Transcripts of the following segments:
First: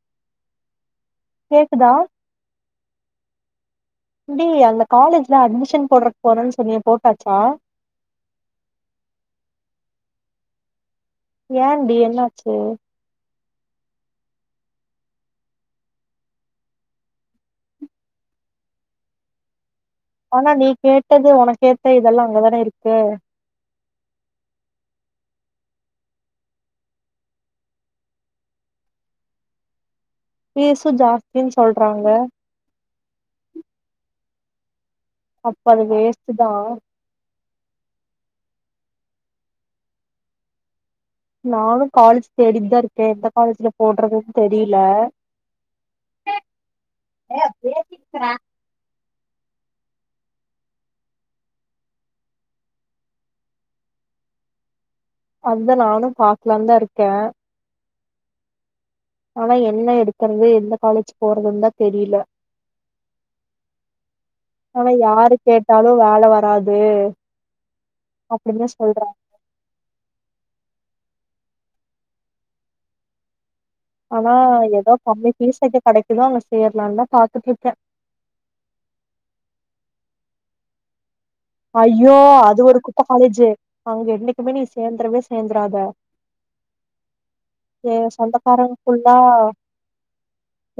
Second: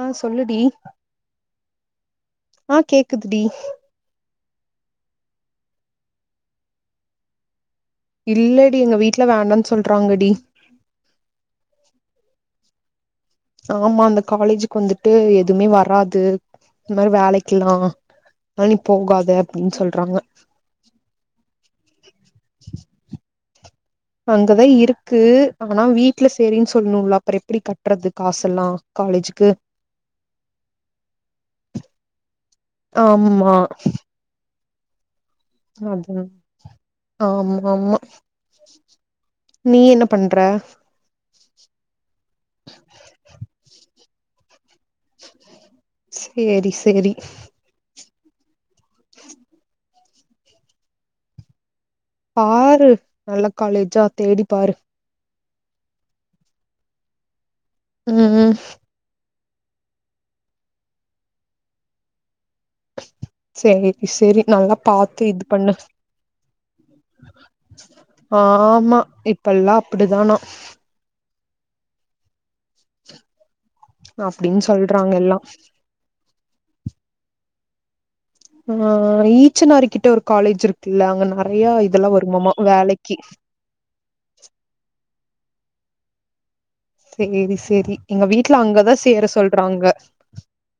ஆ சொல்லுடி கேக்குதா ஆ கேக்குதுடி டி அந்த காலேஜ்ல அட்மிஷன் போடுறக் போறேன் சொன்னியே போட்டாச்சா இல்லடி எங்க வீட்ல வேணான் சொல்றாங்கடி ஏன்டி என்னாச்சு ஆமா அந்த காலேஜ்க்கு வந்துட்டு எதுமே வராது இந் மாரி வேலைக்கெல்லா அ நீ போகாத அப்படின் சொல்றாங்க ஆனா நீ கேட்டது உனக்கேத்த இதெல்லா அங்கதானே இருக்கு அங்கதா இருக்கு ஆனா வீட்ல சேரின் சொல்ணுன்ல அப்பற எப்படி கட்றது காசு எல்லா காலேஜ்க்கு பீஸ்சு ஜாஸ்தின் சொல்றாங்க ஆமா அப்ப அது அதா வேஸ்ட் தா ஆம் ஆமா நீ என்ன பண்ற நானு காலேஜ் தேடிட் தா இருக்கே எந்த காலேஜ்ல போற்றதுன் தெரில்ல சேரி சேரி ஏ பேசிட்ருக்கற பாரு நல்ல காலேஜா தேடிப் பாரு அதா நானும் பாக்கலான் தா இருக்கே ம் ம் ஆனா என்ன எடுக்குறது எந்த காலேஜ் போறதுன் தா தெரில்ல சேரி சேரி நல்லா ஆனா பாத்து யாரு இது பண்ணு கேட்டாலு வேல வராது அப்படின்னு ஆமா சொல்றாங்க இப்பெல்லா அப்படித்தானா ஆனா அப்டின்னு எதோ சொல்றாங்க கம்மி எல்லா ஃபீஸ்க்கு கெடைக்குதோ அங்க சேர்லான் தா பாத்துட்டு இருக்கே ஆ ஈச்சனாரி கிட்ட ஒரு காலேஜ் இருக்குல்ல அங்க நெறைய இதெல்லா ஐயோ வரும்மாமா அது ஒரு குட்ட வேலைக்கி காலேஜு அங்க என்னக்குமே நீ சேந்தரவே சேந்துராதே சேரி சேரி எங்க வீட்ல சொந்தக்காரங்க அங்க தா ஃபுல்லா சேர சொல்றாங்க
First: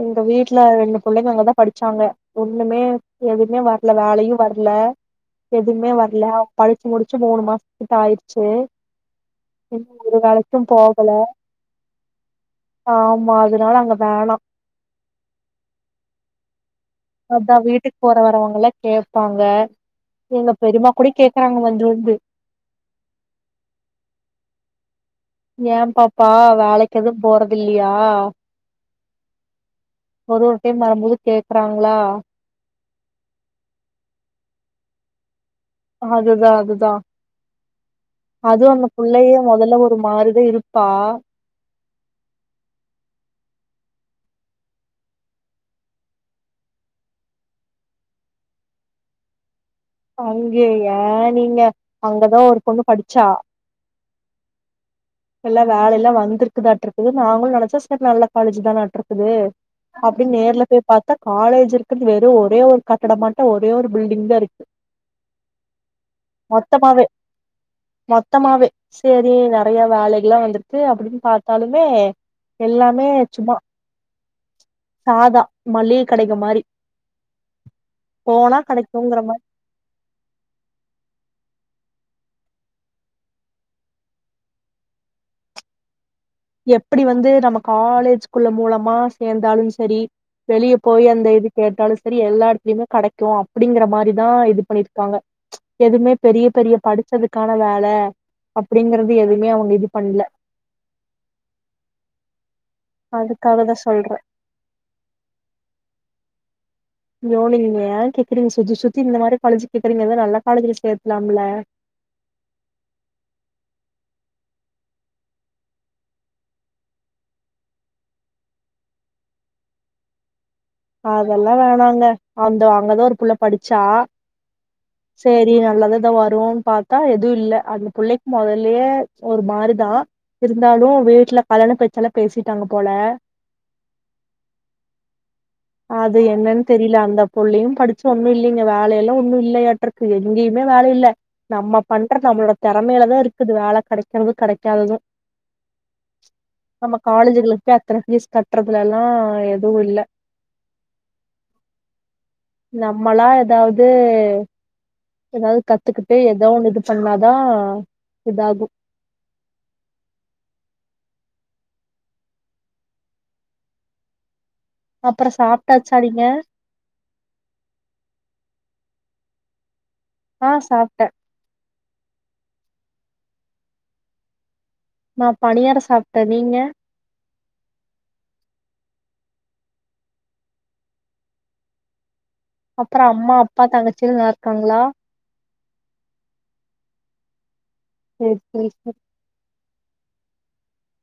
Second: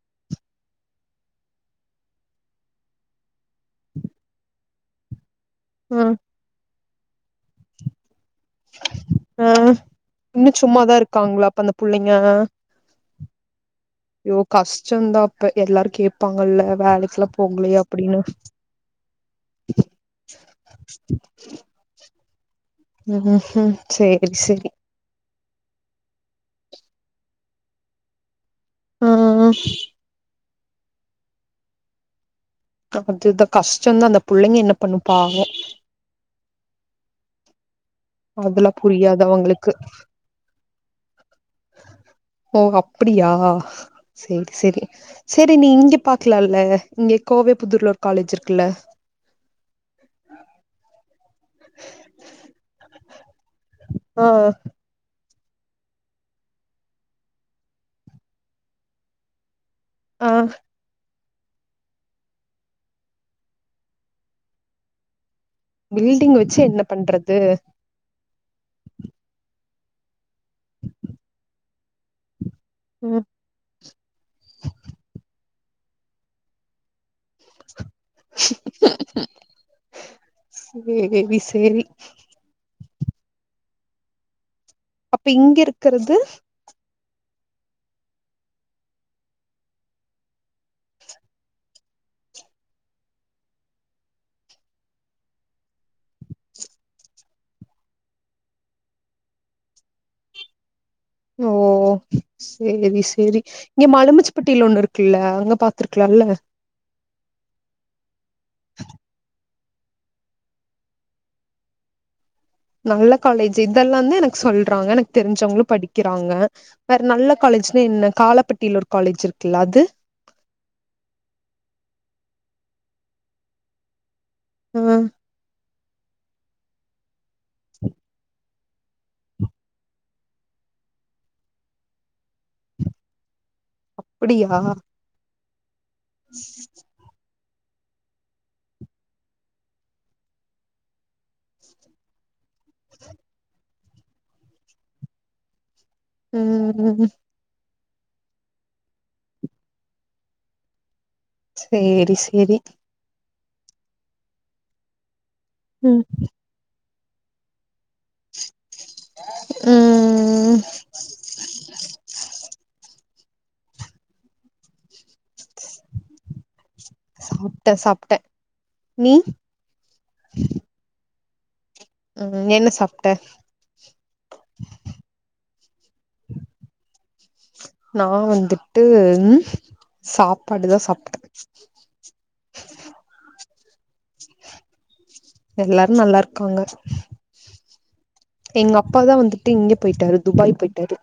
எங்க வீட்ல ரெண்டு புள்ளைங்க அங்கதா படிச்சாங்க ஒண்ணுமே எதுமே வர்ல வேலையு வர்ல எதுமே ம் வர்ல படிச்சு முடிச்சு மூணு மாசத்து கிட்ட ஆயிர்ச்சு ஆ இன்னு ஒரு இன்னு வேலைக்கும் சும்மாதா போகலே இருக்காங்களா அப்ப அந்த புள்ளைங்க ஆமா அதனால அங்க வேணா ஐயோ கஷ்டந்தா அப்ப எல்லாரு கேப்பாங்கல்ல வேலைக் அதா வீட்டுக் போற வரவங்கல்லா கேப்பாங்க எங்க பெரியம்மா கூட கேக்குறாங்க வந்து வந்து ம்ஹு சேரி சேரி ஏம் பாப்பா வேலக்கி எதுவ் போறதில்லையா ம்ம் ஒரொர் டைம் வரும்போது கேக்றாங்ளா அதுதா கஷ்டந்தா அந்த புள்ளைங்க என்ன பண்ணு பாவோ அதுதா அதுதா அதுவு அதெல்லா அந்த புரியாது புள்ளையே அவங்களுக்கு மொதல்ல ஒரு மாரிதா இருப்பா ஓ அப்படியா சேரி சேரி சேரி நீ இங்க பாக்லால்ல இங்க கோவைப் புதூர்ல ஒரு காலேஜ் இருக்கில்ல அங்க ஏ நீங்க அங்க தா ஒரு பொண்ணு படிச்சா ஓ எல்லா வேலல்லா வந்திருக்குதாட்ருக்குது நாங்களு நெனச்சோ சேரி நல்ல காலேஜ் தானாட்ருக்குது ஆ அப்பிடின்னு நேர்ல போய் பாத்தா காலேஜ் இருக்றது வெறு ஒரே ஒரு கட்டடமாட்டொ ஒரே ஒரு பில்டிங் தா ருக் பில்டிங் வச்சு என்ன பண்றது சுத்தமாவே சேரி நெறைய வேலைகள்ல்லா வந்துருக்கு அப்பிடின் பாத்தாலுமே எல்லாமே ம் சும்மா சாதா மளிக கடைக மாரி போனா கெடைக்குங்ற சேரி சேரி அப்ப இங்கருக்குறது எப்படி வந்து நம்ம காலேஜ் குள்ள மூலமா சேந்தாலு சரி வெளியே போய் அந்த இது கேட்டாலு சரி எல்லா எடத்துலயுமே கெடைக்கு அப்படிங்கிற மாரிதா இது பண்ணிட்ருக்காங்க எதுவுமே பெரிய பெரிய படிச்சதுக்கான வேல அப்படிங்கிறது எதுவுமே அவங்க இது பண்ல ஓ சேரி சேரி அதுக்காக தா இங்க சொல்றே மலமச்ச ம்பட்டில ஒண்ணு இருக்குல்ல அங்க பாத்துருக்கலால்ல யோநீங்க ஏ கேக்குறீங்க சுத்தி சுத்தி இந்த மாரி காலேஜ் கேக்குறீங்க எதா நல்ல காலேஜ்ல சேத்லாம்ல நல்ல காலேஜ் இதெல்லா தா எனக்கு சொல்றாங்க எனக்கு தெரிஞ்சவங்களு படிக்கிறாங்க வேற நல்ல காலேஜ்ன்னா என்ன காலப்பட்டியில ஒரு காலேஜ் இருக்குல்ல அது அதெல்லா வேணாங்க அந்த அங்கதா ஒரு புள்ள படிச்சா ம் சரி நல்லாத தா வருன்னு பாத்தா எதுவு இல்ல அந்த புள்ளக்கி முதலயே ஒரு மாரிதா இருந்தாலு வீட்ல கல்யாண பேச்சல்லா பேசிட்டாங்க போல அப்படியா அது என்னன் தெரியல அந்த புள்ளையும் படிச்சு ஒன்னு இல்லேங்க வேலையெல்லா ஒன்னு இல்லையாட்ருக்கு எங்கேயுமே வேல இல்ல நம்ம பண்றது நம்மளோட தெறமையிலதா இருக்குது வேல கெடைக்கிறது கெடைக்காதது நம்ம ம் காலேஜ்களுக்கு அத்தன பீஸ் கட்டுறதுலல்லா எதுவு இல்ல சேரி சேரி நம்மளா ஏதாவது ஏதாவது ம் கத்துக்கிட்டு ஏதோ ஒண்ணு இது சொன்னாதா இதாகு ம்ம் அப்ற சாப்பிட்டாச்சா நீங்க சாப்ட சாப்ட நீ ஆ சாப்ட்டே ம் என்ன சாப்ட்ட நா பனியார சாப்ட்டே நீங்க நா வந்துட்டு சாப்பாடுதா சாப்ட்டே அப்றோ அம்மா அப்பா தங்கச்சில்லா நல்லா இருக்காங்ளா எல்லாரு நல்லா இருக்காங்க சேர் எங்க அப்பாதா வந்துட்டு இங்க போயிட்டாரு துபாய் போயிட்டாரு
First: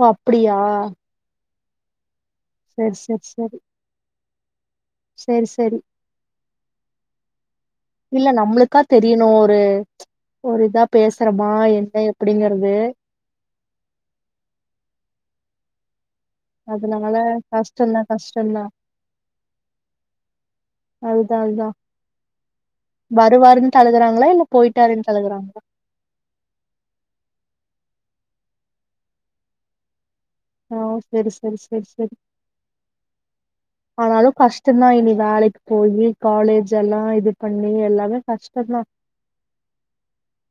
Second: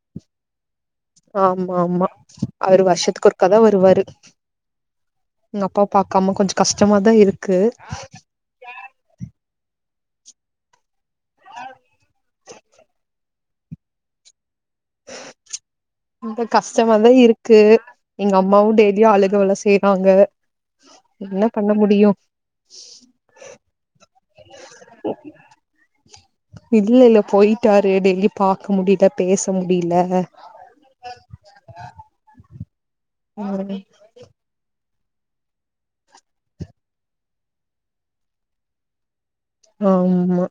ஓ அப்படியா ஆமா ஆமா அவரு சேரி சேரி வருஷத்துக்கு சேரி ஒருக்காதா வருவாரு சேரி எங்க சேரி அப்பா பாக்காம கொஞ்ச கஷ்டமாதா இருக்கு எ நம்மளுக்கா தெரியணு ஒரு ஒரு இதா பேசறமா என்ன எப்டிங்கறது ரொம்ப கஷ்டமாதா அதனால இருக்கு கஷ்டந்தா எங்க கஷ்டந்தா அம்மாவு டெய்லியு அழுகவல்லா செய்யறாங்க அதுதா அதா வருவாருன்ட்டு அழுகுறாங்களா இல்ல போயிட்டாருன்ட்டு அழுகுறாங்களா இல்லல்ல போயிட்டாரு டெய்லி பாக்க முடியல பேச முடியல ஓ செரி செரி செரி செரி [unintelligible] ஆனாலு கஷ்டந்தா இனி வேலைக்கு போயி காலேஜ் எல்லா இது பண்ணி எல்லாமே கஷ்டந்தா ஆமா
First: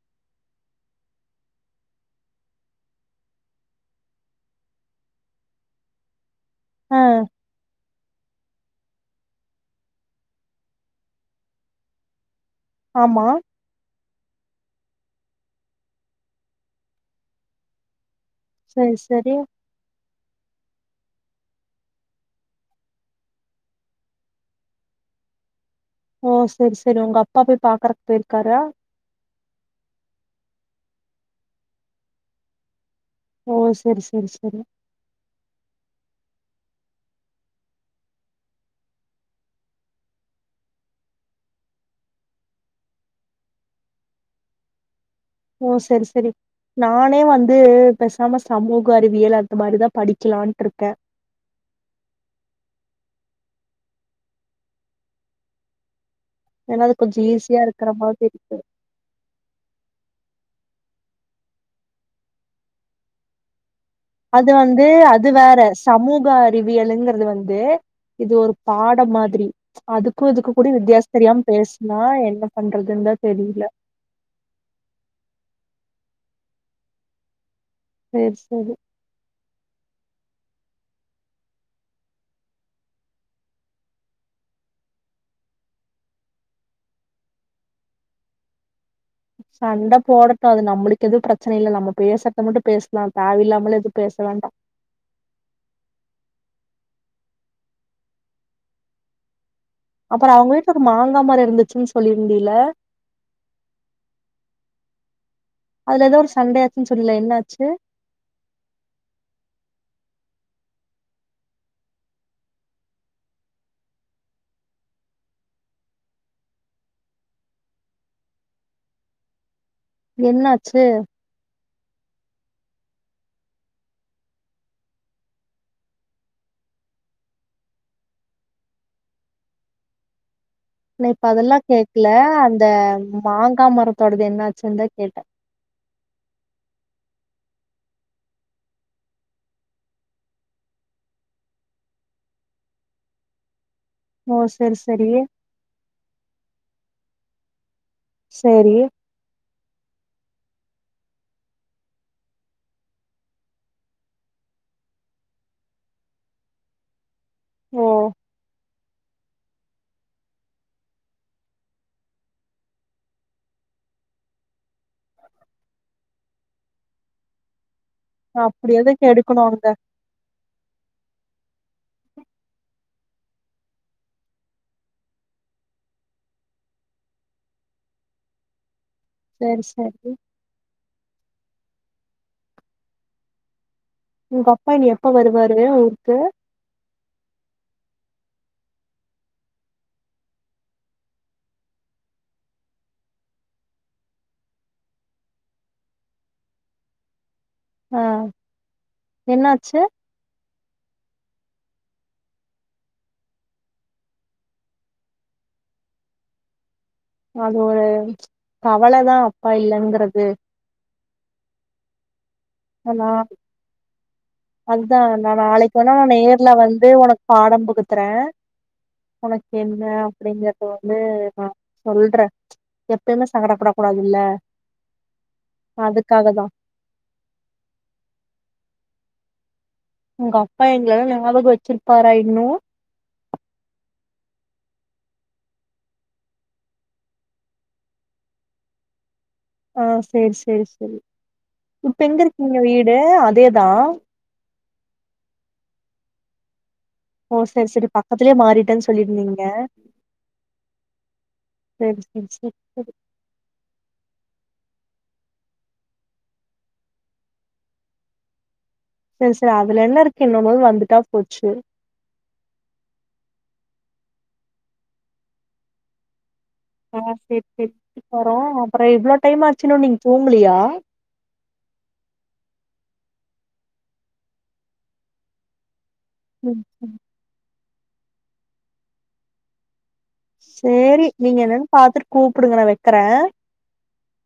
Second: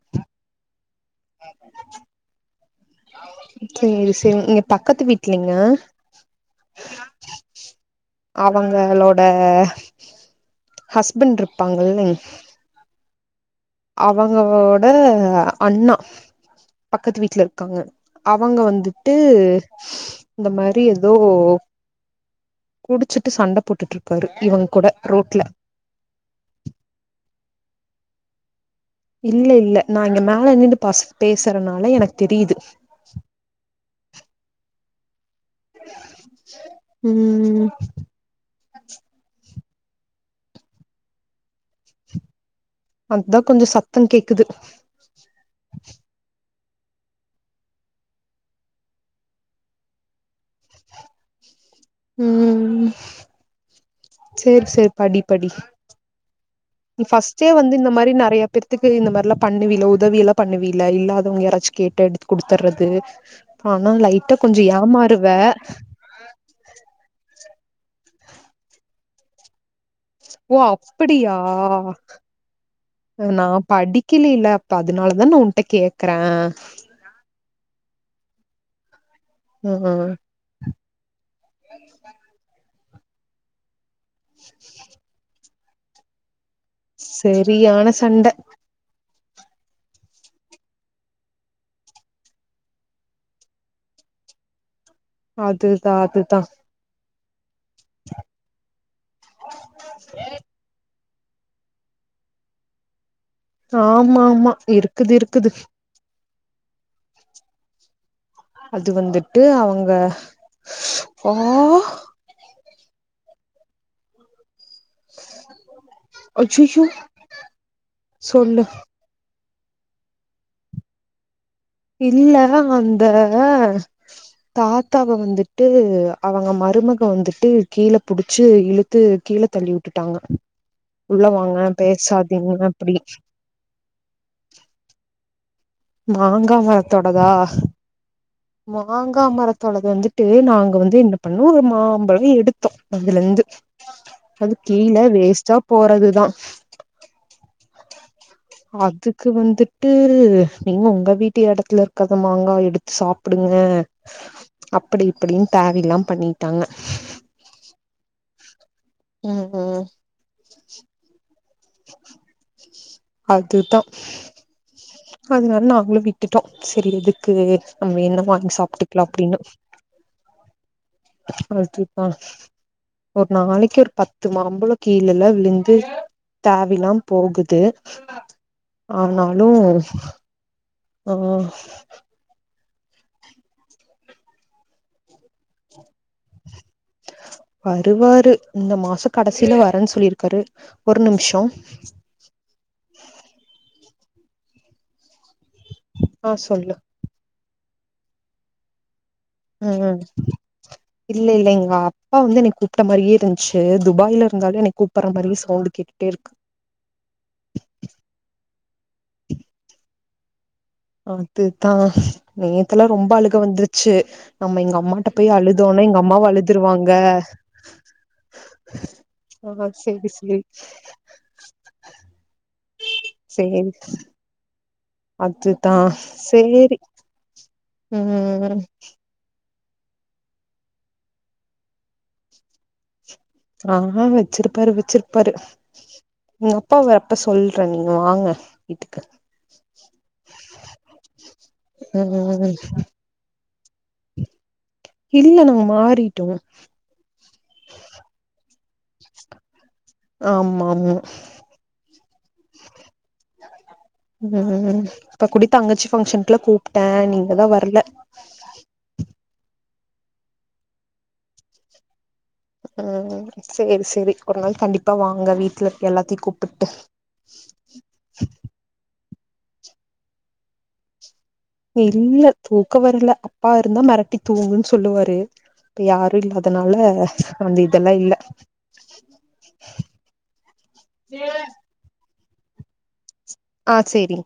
சேரி சேரி இங்க பக்கத்து வீட்லிங்க அ அவுங்களோட ஹஸ்பண்ட் இருப்பாங்கில்லிங் ஆமா அவுங்வோட அண்ணா பக்கத்து வீட்ல இருக்காங்க அவுங்க செரி வந்துட்டு செரி இந்த மாரி எதோ குடிச்சிட்டு சண்ட போட்டுட்ருப்பாரு இவுங் கூட ரோட்ல ஓ செரி செரி உங்க அப்பா போய் பாக்கறக் போய்ருக்காரா இல்ல இல்ல நா இங்க மேல நிண்டு பச பேசறனால எனக்கு தெரியிது ஓ செரி செரி செரி ம் அத் தா கொஞ்ச சத்தங் கேக்குது ஓ செரி செரி நானே வந்து பேசாம சமூக அறிவியல் அந்த மாரிதா படிக்கலான்ட்டு இருக்கே ம் சேர் சேர் படி படி ஏன்னா அது கொஞ்சோ ஃபஸ்ட்டே ஈஸியா வந்து இந்த இருக்கற மாரி மாதிரி நெறைய பேர்த்க் கு இந்த மாரிலா பண்ணுவிலுதவிய எல்லா பண்ணுவில்ல இல்லாதவங்க யாராச்சு கேட்டு எடுத்து குடுத்தறது ஆனா லை அது வந்து அது வேற சமூக அறிவியல்ங்க றது வந்து இது ஒரு பாடம் மாத்ரி அதுக்கு இதுக்கு ஓ கூட வித்தயாஸ் அப்படியா தெரியாம பேஸ்னா என்ன பண்றதுந்தா தெரியில கிலில்ல அப்ப அதுனால தான உன்ட்ட கேக்கறே சேர் சேரி ம் ம் [inaudible] [inaudible] செரியான சண்ட சண்ட போடட்டு அது நம்பளுக் எதுவு ப்ரெச்சன இல்ல நம்ம பேசுற்த மட்டு பேசலா தேவ இல்லாமல எதுவு பேச வேண்டா அதுதா அதுதா [inaudible] அப்பற அவுங்க வீட்டு ஒரு மாங்கா மர இருந்துச்சுன் சொல்லிருந்திலே ஆமா ஆமா இருக்குது இருக்குது அதுல எதோ ஒரு சண்டயாச்சுன் சொன்ல என்ன ஆச்சு அது வந்துட்டு அவங்க ஆ அய்யிய்யோ சொல்லு என்ன ஆச்சு இல்ல அந்த தாத்தாவ வந்துட்டு அவங்க மருமக வந்துட்டு கீழ புடிச்சு இழு த்து கீழ தள்ளி உட்டுட்டாங்க ந இப்ப அதெல்லா கேக்கல அந்த அப்டி மாங்கா மரத்தோடது என்ன ஆச்சுந்தா கேட்டே மாங்கா மரத்தோடதா மாங்கா மரத்தோடது வந்துட்டு நாங்க வந்து என்ன பண்ணோ ஒரு மாம்பழ எடுத்தோ அதுலெந்து ஓ அது சேரி கீழ சேரி வேஸ்ட்டா போறதுதா சேரி அதுக்கு வந்துட் டு நீங்க உங்க வீட்டு எடத்துல இருக்கிறத மாங்கா எடுத்து சாப்புடுங்க அப்படி இப்படின் தேவயில்லாம் பண்ணிட்டாங்க ஓ ம் ம் அதுதா அதனால நாங்களு விட்டுட்டோ செரி எதுக்கு அப்டினு அப்படி எதுக் எடுக்கணு அவ்ங்குள்த [unintelligible] ஒரு நாளைக்கு ஒரு பத்து மாம்பழோ கீழெல்லா விழுந்து தேவில்லாம் போகுது ஆனாலு சரி சரி அ உங்கப்பா இனி எப்ப வருவாரு ஊருக்கு வருவாரு இந்த மாச கடசில வரேன சொல்லிர்க்காரு ஒரு நிம்ஷோ ஆ சொல்லு அ ம் ம் இல்ல இல்ல எங்க அப்பா வந்து என்னை கூப்ட்ட மாரியே இருந்ச்சு துபாய்ல இருந்தாலு என்னை கூப்பட்ற மாரியே சவுண்டு கேட்டுட்டே இருக்கு அது கவலதா அப்பா இல்லங்கறது அதுதா நேத்தெல்லா ரொம்ப அழுக வந்துருச்சு நம்ம எங்க அம்மாட்ட அதான் போய் நான் நாளைக்கு அழுதோனா வேனா எங்க நான் அம்மாவு நேர்ல வந்து அழுதுருவாங்க உனக்கு பாடம் புகுத்துறேன் உனக்கு ஆ என்ன சேரி சேரி அப்டிங்கறத வந்து நான் சொல்றன் எப்பயுமே சங்கட படக் கூடாது இல்ல அதுதான் சேரி ம் உங்க அப்பா எங்கலல்லா ஞாபகம் வச்சிருப்பாரா இன்னு நல்லா வெச்சிருப்பாரு வெச்சிருப்பாரு உங்க அப்பா வர்ட்டு சொல்றன் நீங்க வாங்க வீட்டுக்கு ஆ சேரி சேரி சேரி இப்ப எங்க ம் இருக்கிங்க வீடு அதேதான் இல்ல நாங்க மாறிட்டோம் ஓ சேரி சேரி பக்கத்துலயே மாறிட்டேன் சொல்லிருந்தீங்க ஆமா ஆமா சேரி சேரி சேரி ம் இப்ப கூடி தங்கச்சி பங்க்ஷன்க்லா கூப்ட்டேன் நீங்க தான் வர்ல சேரி சேரி அதுல என்ன இருக்கு இன்னொர் நாள் வந்துட்டா போச்சு ம் சேரி சேரி ஒரு நாள் கண்டிப்பா வாங்க வீட்ல எல்லாத்தையு கூப்டுகிட்டு ஆ சேரி சேரி அப்பறோம் அப்பறோம் இவ்ளோ டைம் ஆச் இன்னு நீங்க் தூங்கலியா இல்ல தூக்கோ வர்ல அப்பா இருந்தா மெரட்டி தூங்குங்கன் சொல்லுவாரு யாரு இல்லாதனால அந்த இதெல்லா இல்ல சேரி நீங்க என்னன் பாத்துட்டு கூப்புடுங்க நா வெக்கறன் ஆ சேரி